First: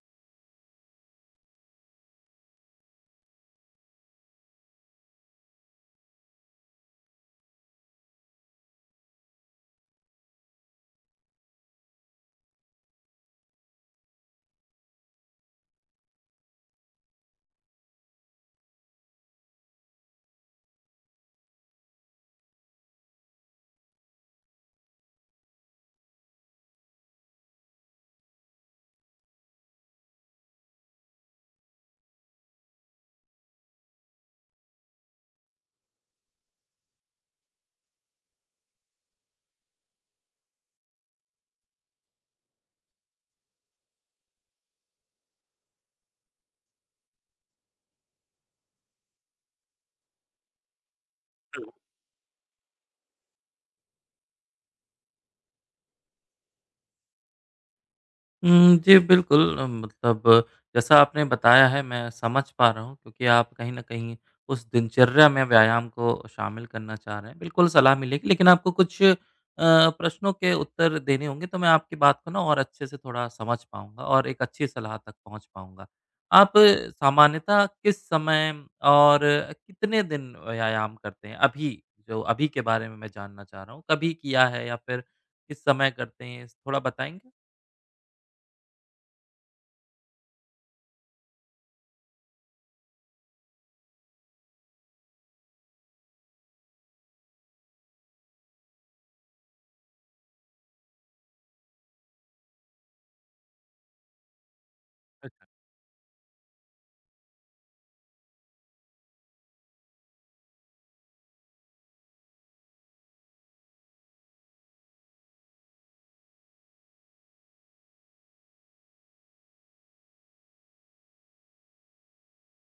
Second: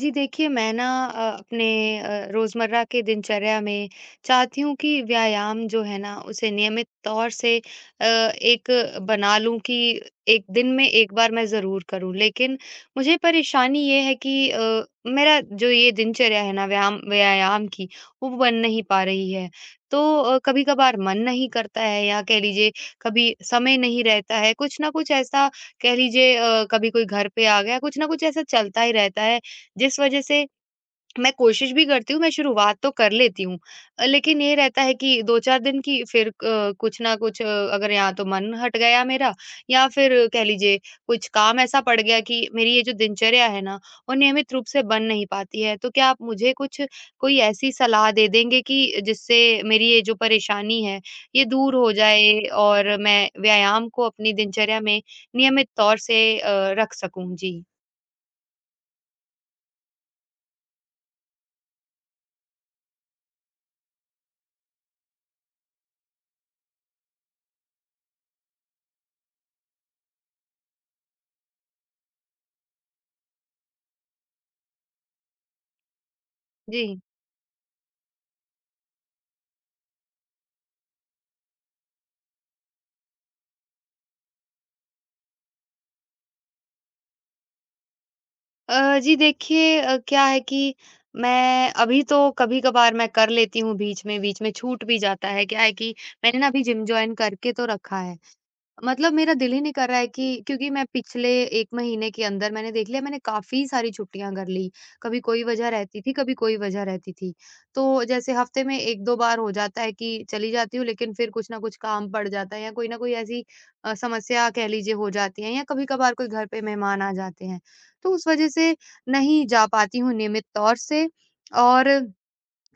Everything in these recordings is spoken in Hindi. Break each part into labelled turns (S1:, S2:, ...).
S1: जी देखिए, मैं ना अपने रोज़मर्रा के दिनचर्या में चाहती हूँ कि व्यायाम जो है ना उसे नियमित तौर से एक बना लूँ कि एक दिन में एक बार मैं ज़रूर करूँ। लेकिन मुझे परेशानी ये है कि मेरा जो ये दिनचर्या है ना व्यायाम व्यायाम की वो बन नहीं पा रही है। तो कभी-कभार मन नहीं करता है या कह लीजिए कभी समय नहीं रहता है। कुछ ना कुछ ऐसा कह लीजिए कभी कोई घर पे आ गया, कुछ ना कुछ ऐसा चलता ही रहता है जिस वजह से मैं कोशिश भी करती हूँ, मैं शुरुआत तो कर लेती हूँ। लेकिन ये रहता है कि 2-4 दिन की फिर क कुछ ना कुछ अगर या तो मन हट गया मेरा या फिर कह लीजिए कुछ काम ऐसा पड़ गया कि मेरी ये जो दिनचर्या है ना, वो नियमित रूप से बन नहीं पाती है। तो क्या आप मुझे कुछ कोई ऐसी सलाह दे देंगे कि जिससे मेरी ये जो परेशानी है, ये दूर हो जाए और मैं व्यायाम को अपनी दिनचर्या में नियमित तौर से रख सकूँ? जी।
S2: हुँ, जी, बिल्कुल, मतलब, जैसा आपने बताया है मैं समझ पा रहा हूँ, क्योंकि आप कहीं न कहीं उस दिनचर्या में व्यायाम को शामिल करना चाह रहे हैं। बिल्कुल सलाह मिलेगी, लेकिन आपको कुछ प्रश्नों के उत्तर देने होंगे, तो मैं आपकी बात को ना और अच्छे से थोड़ा समझ पाऊँगा और एक अच्छी सलाह तक पहुँच पाऊँगा। आप
S1: जी।
S2: सामान्यतः किस समय और कितने दिन व्यायाम करते हैं? अभी जो अभी के बारे में मैं जानना चाह रहा हूँ। कभी किया है या फिर किस समय करते हैं? थोड़ा बताएँगे?
S1: जी देखिए क्या है कि मैं अभी तो कभी-कभार मैं कर लेती हूँ बीच में छूट भी जाता है। क्या है कि मैंने ना अभी जिम जॉइन करके तो रखा है, मतलब मेरा दिल ही नहीं कर रहा है कि क्योंकि मैं पिछले 1 महीने के अंदर मैंने देख लिया मैंने काफ़ी सारी छुट्टियाँ कर ली। कभी कोई वजह रहती थी, कभी कोई वजह रहती थी। तो जैसे हफ़्ते में 1-2 बार हो जाता है कि चली जाती हूँ लेकिन फिर कुछ ना कुछ काम पड़ जाता है या कोई ना कोई ऐसी समस्या कह लीजिए हो जाती है या कभी-कभार कोई घर पे मेहमान आ जाते हैं। तो उस वजह से नहीं जा पाती हूँ नियमित तौर से और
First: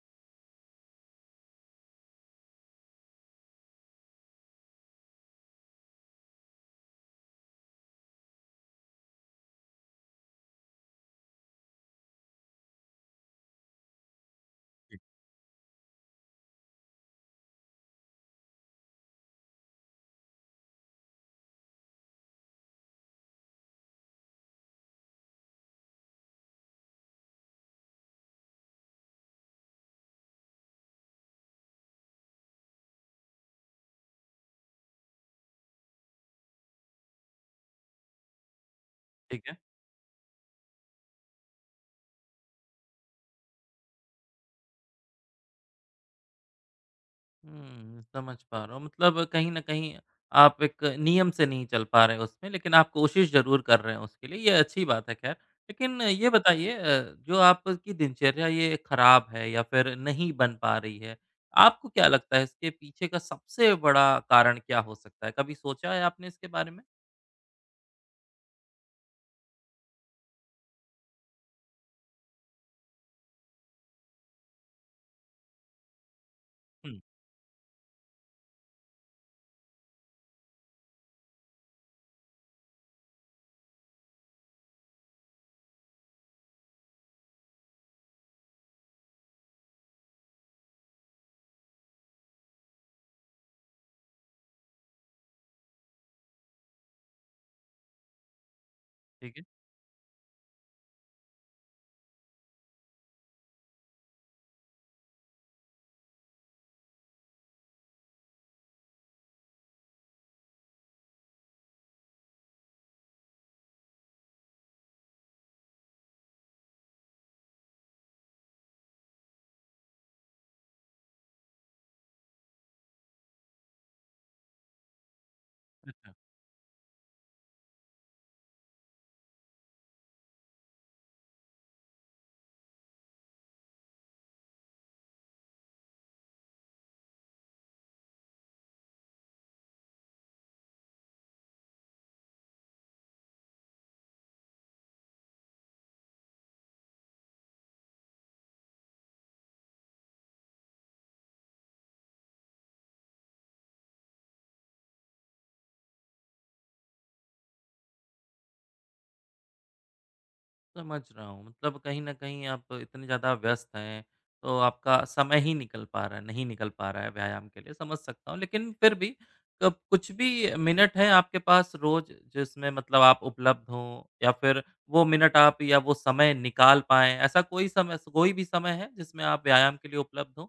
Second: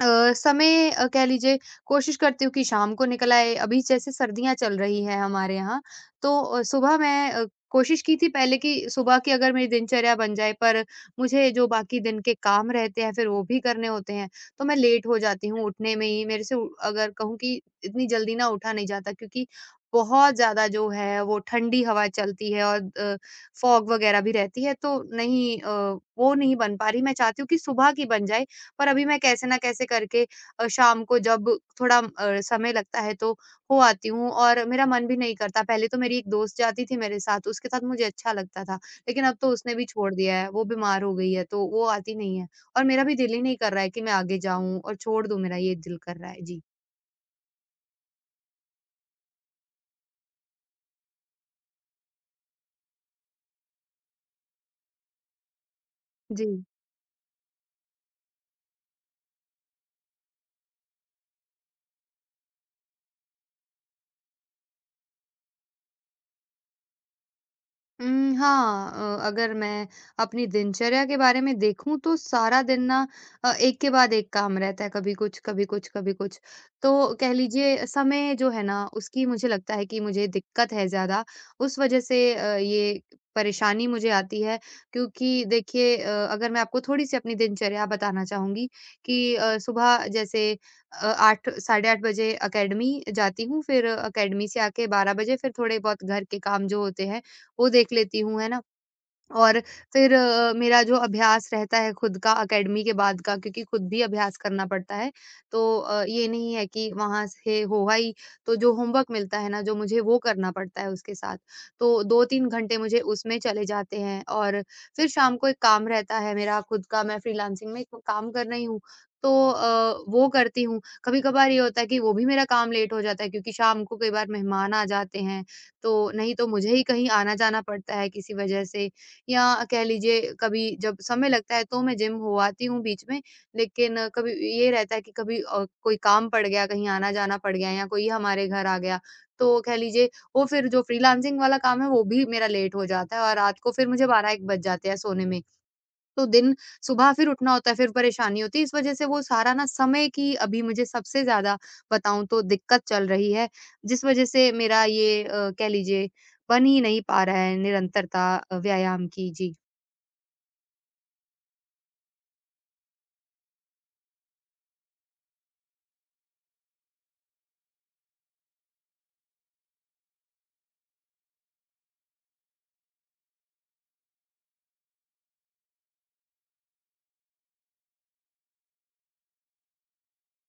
S1: समय कह लीजिए कोशिश करती हूँ कि शाम को निकल आए, अभी जैसे सर्दियाँ चल रही हैं हमारे यहाँ, तो सुबह मैं कोशिश की थी पहले कि सुबह की अगर मेरी दिनचर्या बन जाए, पर मुझे जो बाकी दिन के काम रहते हैं, फिर वो भी करने होते हैं, तो मैं लेट हो जाती हूँ उठने में ही। मेरे से उ अगर कहूँ कि इतनी जल्दी ना उठा नहीं जाता क्योंकि बहुत ज़्यादा जो है, वो ठंडी हवा चलती है और फॉग वगैरह भी रहती है, तो वो नहीं बन पा रही। मैं चाहती हूँ कि सुबह की बन जाए। पर अभी मैं कैसे न कैसे करके शाम को जब थोड़ा समय लगता है तो हो आती हूँ और मेरा मन भी नहीं करता। पहले तो मेरी एक दोस्त जाती थी मेरे साथ, उसके साथ मुझे अच्छा लगता था। लेकिन अब तो
S2: ठीक है।
S1: उसने भी छोड़ दिया है, वो बीमार हो गई है तो वो आती नहीं है और मेरा भी दिल ही नहीं कर रहा है कि मैं आगे जाऊँ और छोड़ दूँ मेरा ये दिल कर रहा है। जी।
S2: हुँ, समझ पा रहा हूँ। मतलब कहीं न कहीं आप एक नियम से नहीं चल पा रहे हैं उसमें, लेकिन आप कोशिश ज़रूर कर रहे हैं उसके लिए, ये अच्छी बात है ख़ैर। लेकिन ये
S1: जी।
S2: बताइए, जो आपकी दिनचर्या ये ख़राब है या फिर नहीं बन पा रही है, आपको क्या लगता है इसके पीछे का सबसे बड़ा कारण क्या हो सकता है? कभी सोचा है आपने इसके बारे में?
S1: हाँ, अगर मैं अपनी दिनचर्या के बारे में देखूँ तो सारा दिन ना एक के बाद एक काम रहता है, कभी कुछ, कभी कुछ, कभी कुछ।
S2: हुँ,
S1: तो कह लीजिए समय जो है ना उसकी मुझे लगता है कि मुझे दिक्कत है ज़्यादा, उस वज़ह से ये परेशानी मुझे आती है क्योंकि देखिए अगर मैं आपको थोड़ी-सी अपनी दिनचर्या बताना चाहूँगी कि सुबह जैसे अ, 8 साढ़े 8 बजे अकेडमी जाती हूँ, फिर अकेडमी से आके 12 बजे फिर थोड़े बहुत घर के काम जो होते हैं वो देख लेती हूँ, है ना?
S2: ठीक है।
S1: और फिर मेरा जो अभ्यास रहता है खुद का एकेडमी के बाद का क्योंकि खुद भी अभ्यास करना पड़ता है। तो ये नहीं है कि वहाँ से होगा ही, तो जो होमवर्क मिलता है ना जो मुझे वो करना पड़ता है उसके साथ। तो 2-3 घंटे मुझे उसमें चले जाते हैं और फिर शाम को एक काम रहता है मेरा खुद का मैं फ्रीलांसिंग में एक काम कर रही हूँ। तो वो करती हूँ। कभी-कभार ये होता है कि वो भी मेरा काम लेट हो जाता है क्योंकि शाम को कई बार मेहमान आ जाते हैं, तो नहीं तो मुझे ही कहीं आना-जाना पड़ता है किसी वजह से या कह लीजिए कभी जब समय लगता है तो मैं जिम हो आती हूँ बीच में। लेकिन कभी ये रहता है कि कभी कोई काम पड़ गया, कहीं आना-जाना पड़ गया या कोई हमारे घर आ गया, तो कह लीजिए वो फिर जो फ्रीलांसिंग वाला काम है वो भी मेरा लेट हो जाता है और रात को फिर मुझे 12-1 बज जाते हैं सोने में। तो दिन सुबह फिर उठना होता है, फिर परेशानी होती है। इस वज़ह से वो सारा ना समय की अभी मुझे सबसे ज़्यादा बताऊँ तो दिक्कत चल रही है, जिस वज़ह से मेरा ये कह लीजिए बन ही नहीं पा रहा है निरंतरता व्यायाम की। जी।
S2: समझ रहा हूँ। मतलब कहीं न कहीं आप इतने ज़्यादा व्यस्त हैं, तो आपका समय ही निकल पा रहा है, नहीं निकल पा रहा है व्यायाम के लिए, समझ सकता हूँ। लेकिन फिर भी कब कुछ भी मिनट है आपके पास रोज़ जिसमें मतलब आप उपलब्ध हों, या फिर वो मिनट आप या वो समय निकाल पाएँ, ऐसा कोई समय, कोई भी समय है जिसमें आप व्यायाम के लिए उपलब्ध हों?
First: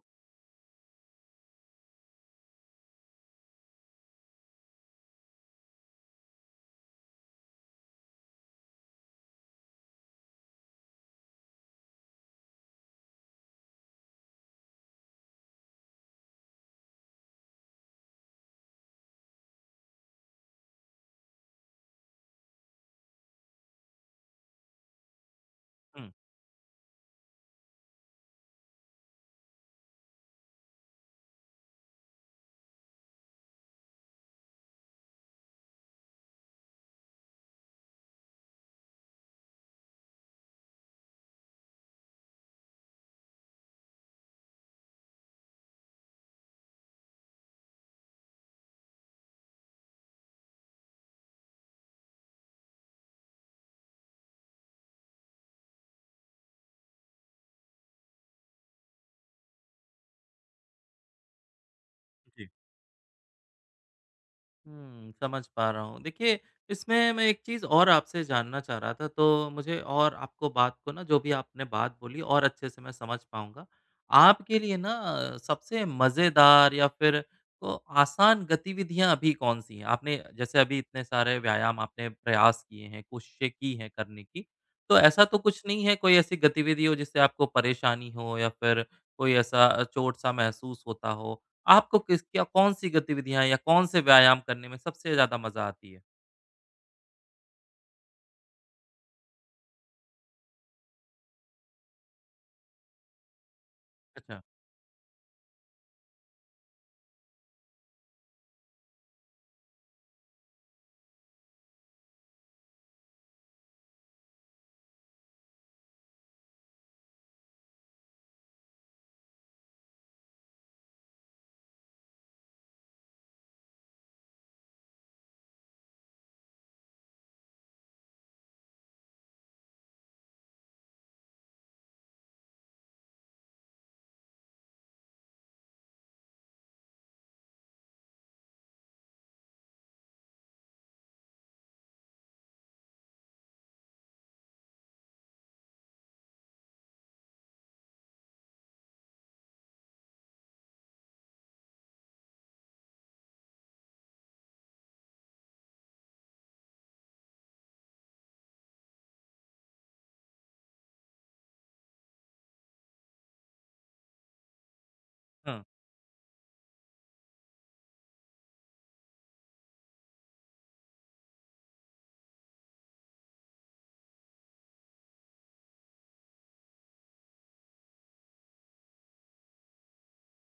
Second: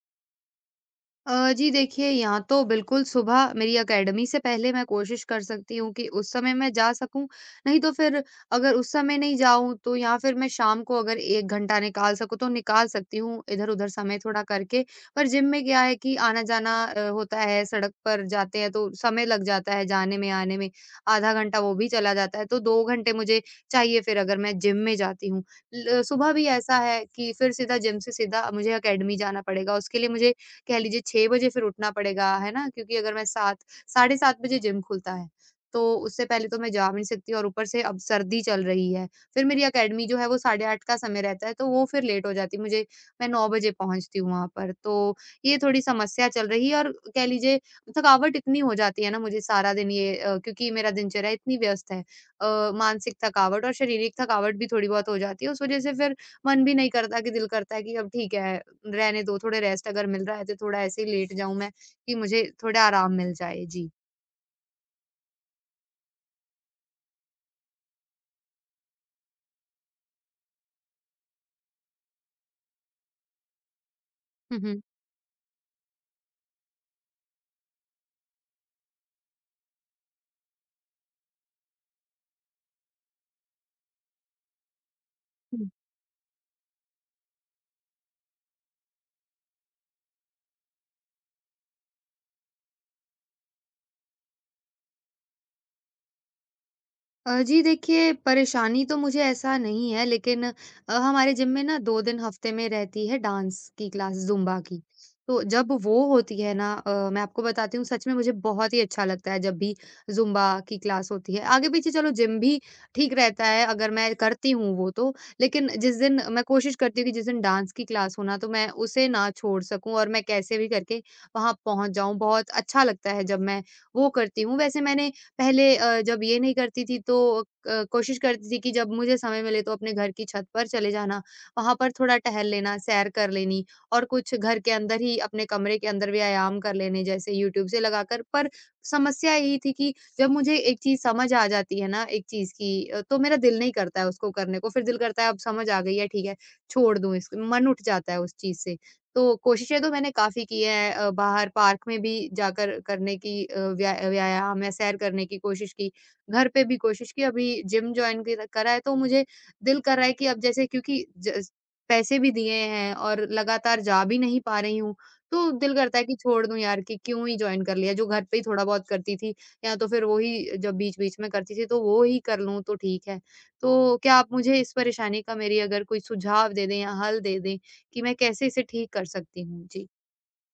S1: जी देखिए यहाँ तो बिल्कुल सुबह मेरी एकेडमी से पहले मैं कोशिश कर सकती हूँ कि उस समय मैं जा सकूँ, नहीं तो फिर अगर उस समय नहीं जाऊँ तो या फिर मैं शाम को अगर 1 घंटा निकाल सकूँ तो निकाल सकती हूँ इधर-उधर समय थोड़ा करके। पर जिम में क्या है कि आना-जाना होता है, सड़क पर जाते हैं तो समय लग जाता है जाने में, आने में, आधा घंटा वो भी चला जाता है, तो 2 घंटे मुझे चाहिए फिर अगर मैं जिम में जाती हूँ। ल
S2: हुँ।
S1: सुबह भी ऐसा है कि फिर सीधा जिम से सीधा मुझे एकेडमी जाना पड़ेगा, उसके लिए मुझे कह लीजिए 6 बजे फिर उठना पड़ेगा, है ना? क्योंकि अगर मैं 7 साढ़े 7 बजे जिम खुलता है, तो उससे पहले तो मैं जा भी नहीं सकती और ऊपर से अब सर्दी चल रही है। फिर मेरी अकेडमी जो है वो साढ़े 8 का समय रहता है, तो वो फिर लेट हो जाती है मुझे मैं 9 बजे पहुँचती हूँ वहाँ पर। तो ये थोड़ी समस्या चल रही है और कह लीजिए थकावट इतनी हो जाती है ना मुझे सारा दिन ये क्योंकि मेरा दिनचर्या इतनी व्यस्त है। मानसिक थकावट और शारीरिक थकावट भी थोड़ी बहुत हो जाती है, उस वजह से फिर मन भी नहीं करता कि दिल करता है कि अब ठीक है रहने दो, थोड़े रेस्ट अगर मिल रहा है तो थोड़ा ऐसे ही लेट जाऊँ मैं, कि मुझे थोड़ा आराम मिल जाए। जी।
S2: हुँ, समझ पा रहा हूँ। देखिए, इसमें मैं एक चीज़ और आपसे जानना चाह रहा था, तो मुझे और आपको बात को ना, जो भी आपने बात बोली और अच्छे से मैं समझ पाऊँगा।
S1: हुँ,
S2: आपके लिए
S1: हुँ।
S2: ना सबसे मज़ेदार या फिर को आसान गतिविधियाँ अभी कौन-सी हैं? आपने जैसे अभी इतने सारे व्यायाम आपने प्रयास किए हैं, कोशिशें की हैं करने की, तो ऐसा तो कुछ नहीं है कोई ऐसी गतिविधि हो जिससे आपको परेशानी हो, या फिर कोई ऐसा चोट-सा महसूस होता हो? आपको किस क्या कौन-सी गतिविधियाँ या कौन से व्यायाम करने में सबसे ज़्यादा मज़ा आती है?
S1: जी देखिए, परेशानी तो मुझे ऐसा नहीं है लेकिन हमारे जिम में ना 2 दिन हफ्ते में रहती है डांस की क्लास
S2: अच्छा।
S1: ज़ुम्बा की। तो जब वो होती है ना मैं आपको बताती हूँ सच में मुझे बहुत ही अच्छा लगता है जब भी ज़ुम्बा की क्लास होती है। आगे-पीछे चलो जिम भी ठीक रहता है अगर मैं करती हूँ वो तो, लेकिन जिस दिन मैं कोशिश करती हूँ कि जिस दिन डांस की क्लास हो ना तो मैं उसे ना छोड़ सकूँ और मैं कैसे भी करके वहाँ पहुँच जाऊँ। बहुत अच्छा लगता है जब मैं वो करती हूँ। वैसे मैंने पहले जब ये नहीं करती थी तो कोशिश करती थी कि जब मुझे समय मिले तो अपने घर की छत पर चले जाना, वहाँ पर थोड़ा टहल लेना, सैर कर लेनी और कुछ घर के अंदर ही अपने कमरे के अंदर व्यायाम कर लेने जैसे यूट्यूब से लगाकर। पर समस्या यही थी कि जब मुझे एक चीज़ समझ आ जाती है ना एक चीज़ की तो मेरा दिल नहीं करता है उसको करने को, फिर दिल करता है अब समझ आ गई है ठीक है, छोड़ दूँ इसको मन उठ जाता है उस चीज़ से। तो कोशिशें तो मैंने काफ़ी की हैं बाहर पार्क में भी जाकर करने की व्यायाम या सैर करने की कोशिश की। घर पे भी कोशिश की, अभी जिम जॉइन किर करा है तो मुझे दिल कर रहा है कि अब जैसे क्योंकि ज पैसे भी दिए हैं और लगातार जा भी नहीं पा रही हूँ, तो
S2: हाँ।
S1: दिल करता है कि छोड़ दूँ यार कि क्यों ही जॉइन कर लिया, जो घर पे ही थोड़ा बहुत करती थी या तो फिर वो ही जब बीच-बीच में करती थी तो वो ही कर लूँ तो ठीक है। तो क्या आप मुझे इस परेशानी का मेरी अगर कोई सुझाव दे दें या हल दे दें कि मैं कैसे इसे ठीक कर सकती हूँ? जी।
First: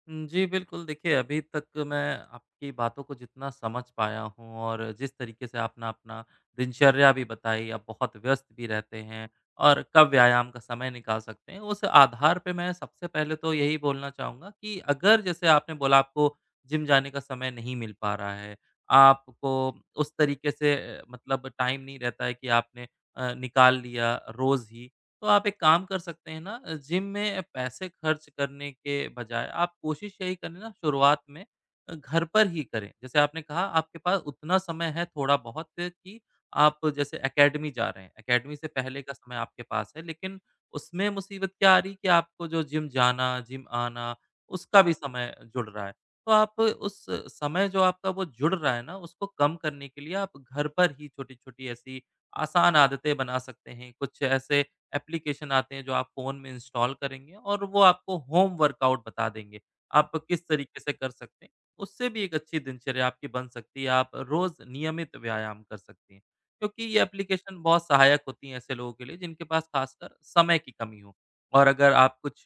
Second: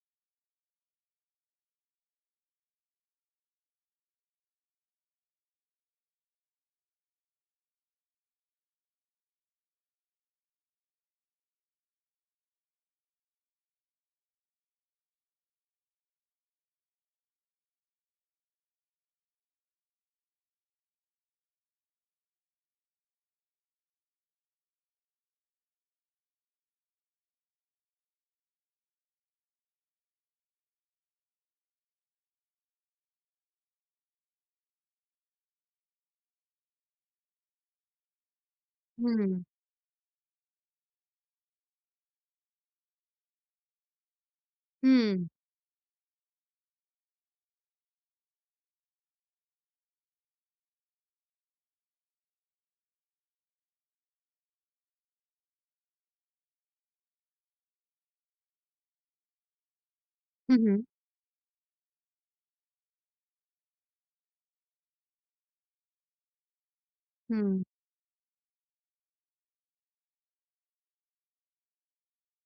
S2: हुँ, जी, बिल्कुल। देखिए, अभी तक मैं आपकी बातों को जितना समझ पाया हूँ और जिस तरीके से आपने अपना दिनचर्या भी बताई, आप बहुत व्यस्त भी रहते हैं और कब व्यायाम का समय निकाल सकते हैं, उस आधार पे मैं सबसे पहले तो यही बोलना चाहूँगा, कि अगर जैसे आपने बोला आपको जिम जाने का समय नहीं मिल पा रहा है, आपको उस तरीके से मतलब टाइम नहीं रहता है कि आपने निकाल लिया रोज़ ही, तो आप एक काम कर सकते हैं ना, जिम में पैसे खर्च करने के बजाय आप कोशिश यही करें ना शुरुआत में, घर पर ही करें। जैसे आपने कहा आपके पास उतना समय है थोड़ा बहुत, कि आप जैसे एकेडमी जा रहे हैं, एकेडमी से पहले
S1: हुँ,
S2: का समय
S1: हुँ।
S2: आपके पास है, लेकिन उसमें मुसीबत क्या आ रही है कि आपको जो जिम जाना, जिम आना, उसका भी समय जुड़ रहा है। तो आप उस समय जो आपका वो जुड़ रहा है ना, उसको कम करने के लिए आप घर पर ही छोटी-छोटी ऐसी आसान आदतें बना सकते हैं। कुछ ऐसे एप्लीकेशन आते हैं जो आप फ़ोन में इंस्टॉल करेंगे और वो आपको होम वर्कआउट बता देंगे। आप किस
S1: हुँ,
S2: तरीके
S1: हुँ।
S2: से कर सकते हैं। उससे भी एक अच्छी दिनचर्या आपकी बन सकती है। आप रोज़ नियमित व्यायाम कर सकती हैं, क्योंकि ये
S1: हुँ,
S2: एप्लीकेशन
S1: हुँ,
S2: बहुत सहायक होती हैं ऐसे लोगों के लिए जिनके पास ख़ासकर समय की कमी हो। और अगर आप कुछ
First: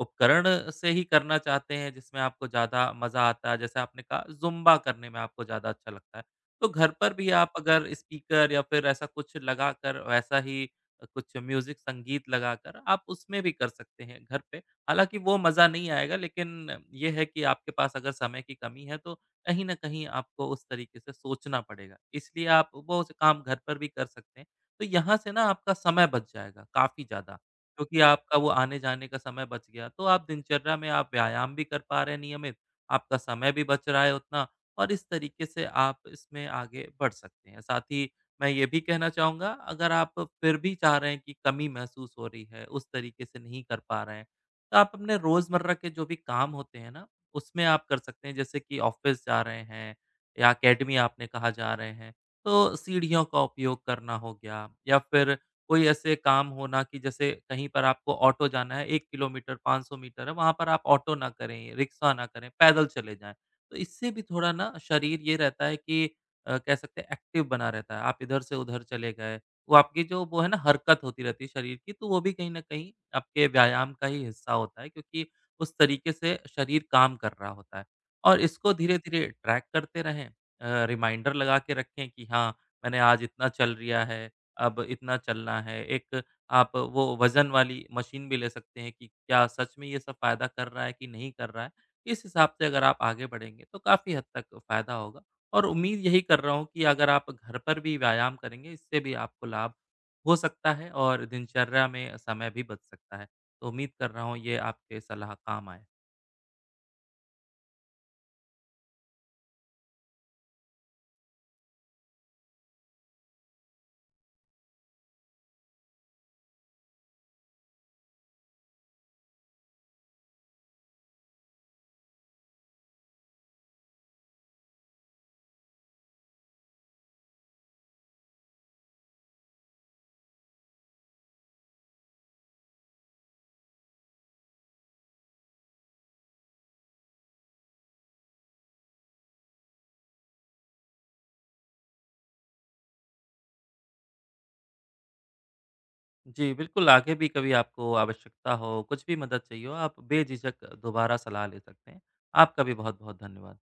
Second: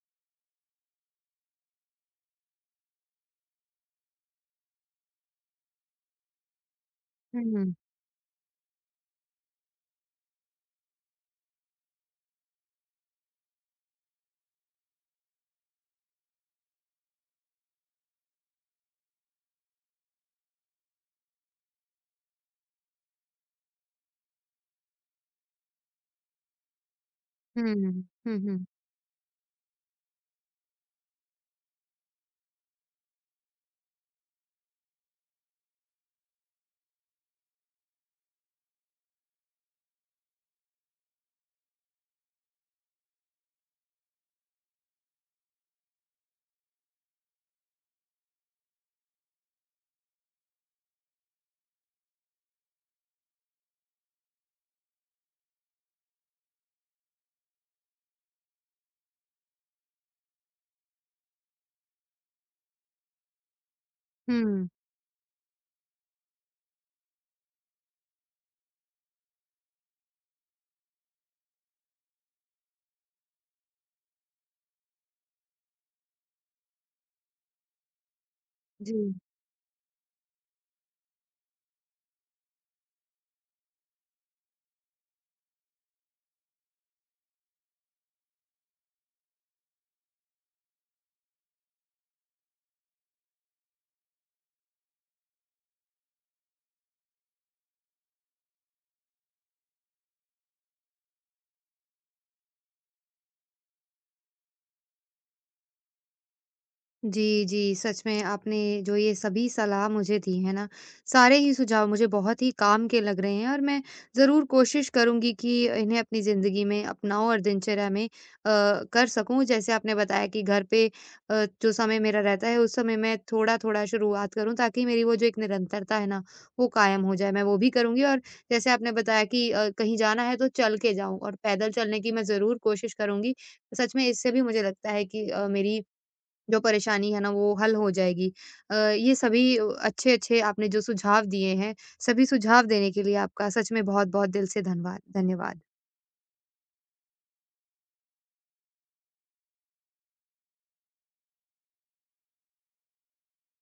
S2: उपकरण से ही करना चाहते हैं जिसमें आपको ज़्यादा मज़ा आता है, जैसे आपने कहा ज़ुम्बा करने में आपको ज़्यादा अच्छा लगता है, तो घर पर भी आप
S1: हुँ,
S2: अगर स्पीकर या फिर ऐसा कुछ लगाकर वैसा ही कुछ म्यूज़िक संगीत लगाकर आप उसमें भी कर सकते हैं घर पे। हालाँकि वो मज़ा नहीं आएगा, लेकिन ये है कि आपके पास अगर समय की कमी है, तो कहीं न कहीं आपको उस तरीके से सोचना पड़ेगा। इसलिए आप वो स काम घर पर भी कर सकते हैं। तो यहाँ से ना आपका समय बच जाएगा काफ़ी ज़्यादा,
S1: हुँ,
S2: क्योंकि
S1: हुँ, हुँ,
S2: आपका वो
S1: हुँ,
S2: आने-जाने का समय बच गया। तो आप दिनचर्या में आप व्यायाम भी कर पा रहे हैं नियमित, आपका समय भी बच रहा है उतना, और इस तरीके से आप इसमें आगे बढ़ सकते हैं। साथ ही मैं ये भी कहना चाहूँगा, अगर आप फिर भी चाह रहे हैं कि कमी महसूस हो रही है, उस तरीके से नहीं कर पा रहे हैं, तो आप अपने रोज़मर्रा के जो भी काम होते हैं ना, उसमें आप कर सकते हैं, जैसे कि ऑफ़िस जा रहे हैं या अकेडमी आपने कहा जा रहे हैं, तो सीढ़ियों का उपयोग करना हो गया, या फिर कोई ऐसे काम होना कि जैसे कहीं पर आपको ऑटो जाना है, 1 किलोमीटर 500 मीटर है, वहाँ पर आप ऑटो ना करें, रिक्शा ना करें, पैदल चले जाएँ। तो इससे भी थोड़ा
S1: हुँ,
S2: ना शरीर ये रहता है कि कह सकते हैं एक्टिव बना रहता है। आप इधर से उधर चले गए, वो आपकी जो वो है ना हरकत होती रहती है शरीर की, तो वो भी कहीं न कहीं आपके व्यायाम का ही हिस्सा होता है, क्योंकि उस तरीके से शरीर काम कर रहा होता है। और इसको
S1: जी।
S2: धीरे-धीरे ट्रैक करते रहें, रिमाइंडर लगा के रखें कि हाँ, मैंने आज इतना चल लिया है, अब इतना चलना है। एक आप वो वज़न वाली मशीन भी ले सकते हैं कि क्या सच में ये सब फ़ायदा कर रहा है कि नहीं कर रहा है। इस हिसाब से अगर आप आगे बढ़ेंगे, तो काफ़ी हद तक फ़ायदा होगा। और उम्मीद यही कर रहा हूँ कि अगर आप घर पर भी व्यायाम करेंगे, इससे भी आपको लाभ हो सकता है और दिनचर्या में समय भी बच सकता है। तो उम्मीद कर रहा हूँ ये आपके सलाह काम आए।
S1: जी, जी। सच में आपने जो ये सभी सलाह मुझे दी है ना, सारे ही सुझाव मुझे बहुत ही काम के लग रहे हैं और मैं ज़रूर कोशिश करूँगी कि इन्हें अपनी ज़िंदगी में अपनाऊँ और दिनचर्या में कर सकूँ। जैसे आपने बताया कि घर पे जो समय मेरा रहता है उस समय मैं थोड़ा-थोड़ा शुरुआत करूँ ताकि मेरी वो जो एक निरंतरता है ना, वो कायम हो जाए। मैं वो भी करूँगी और जैसे आपने बताया कि कहीं जाना है तो चल के जाऊँ और पैदल चलने की मैं ज़रूर कोशिश करूँगी। सच में इससे भी मुझे लगता है कि मेरी जो परेशानी है ना वो हल हो जाएगी। ये सभी अच्छे-अच्छे आपने जो सुझाव दिए हैं, सभी सुझाव देने के लिए आपका सच में बहुत-बहुत दिल से धनवाद धन्यवाद।
S2: जी, बिल्कुल। आगे भी कभी आपको आवश्यकता हो, कुछ भी मदद चाहिए हो, आप बेझिझक दोबारा सलाह ले सकते हैं। आपका भी बहुत-बहुत धन्यवाद।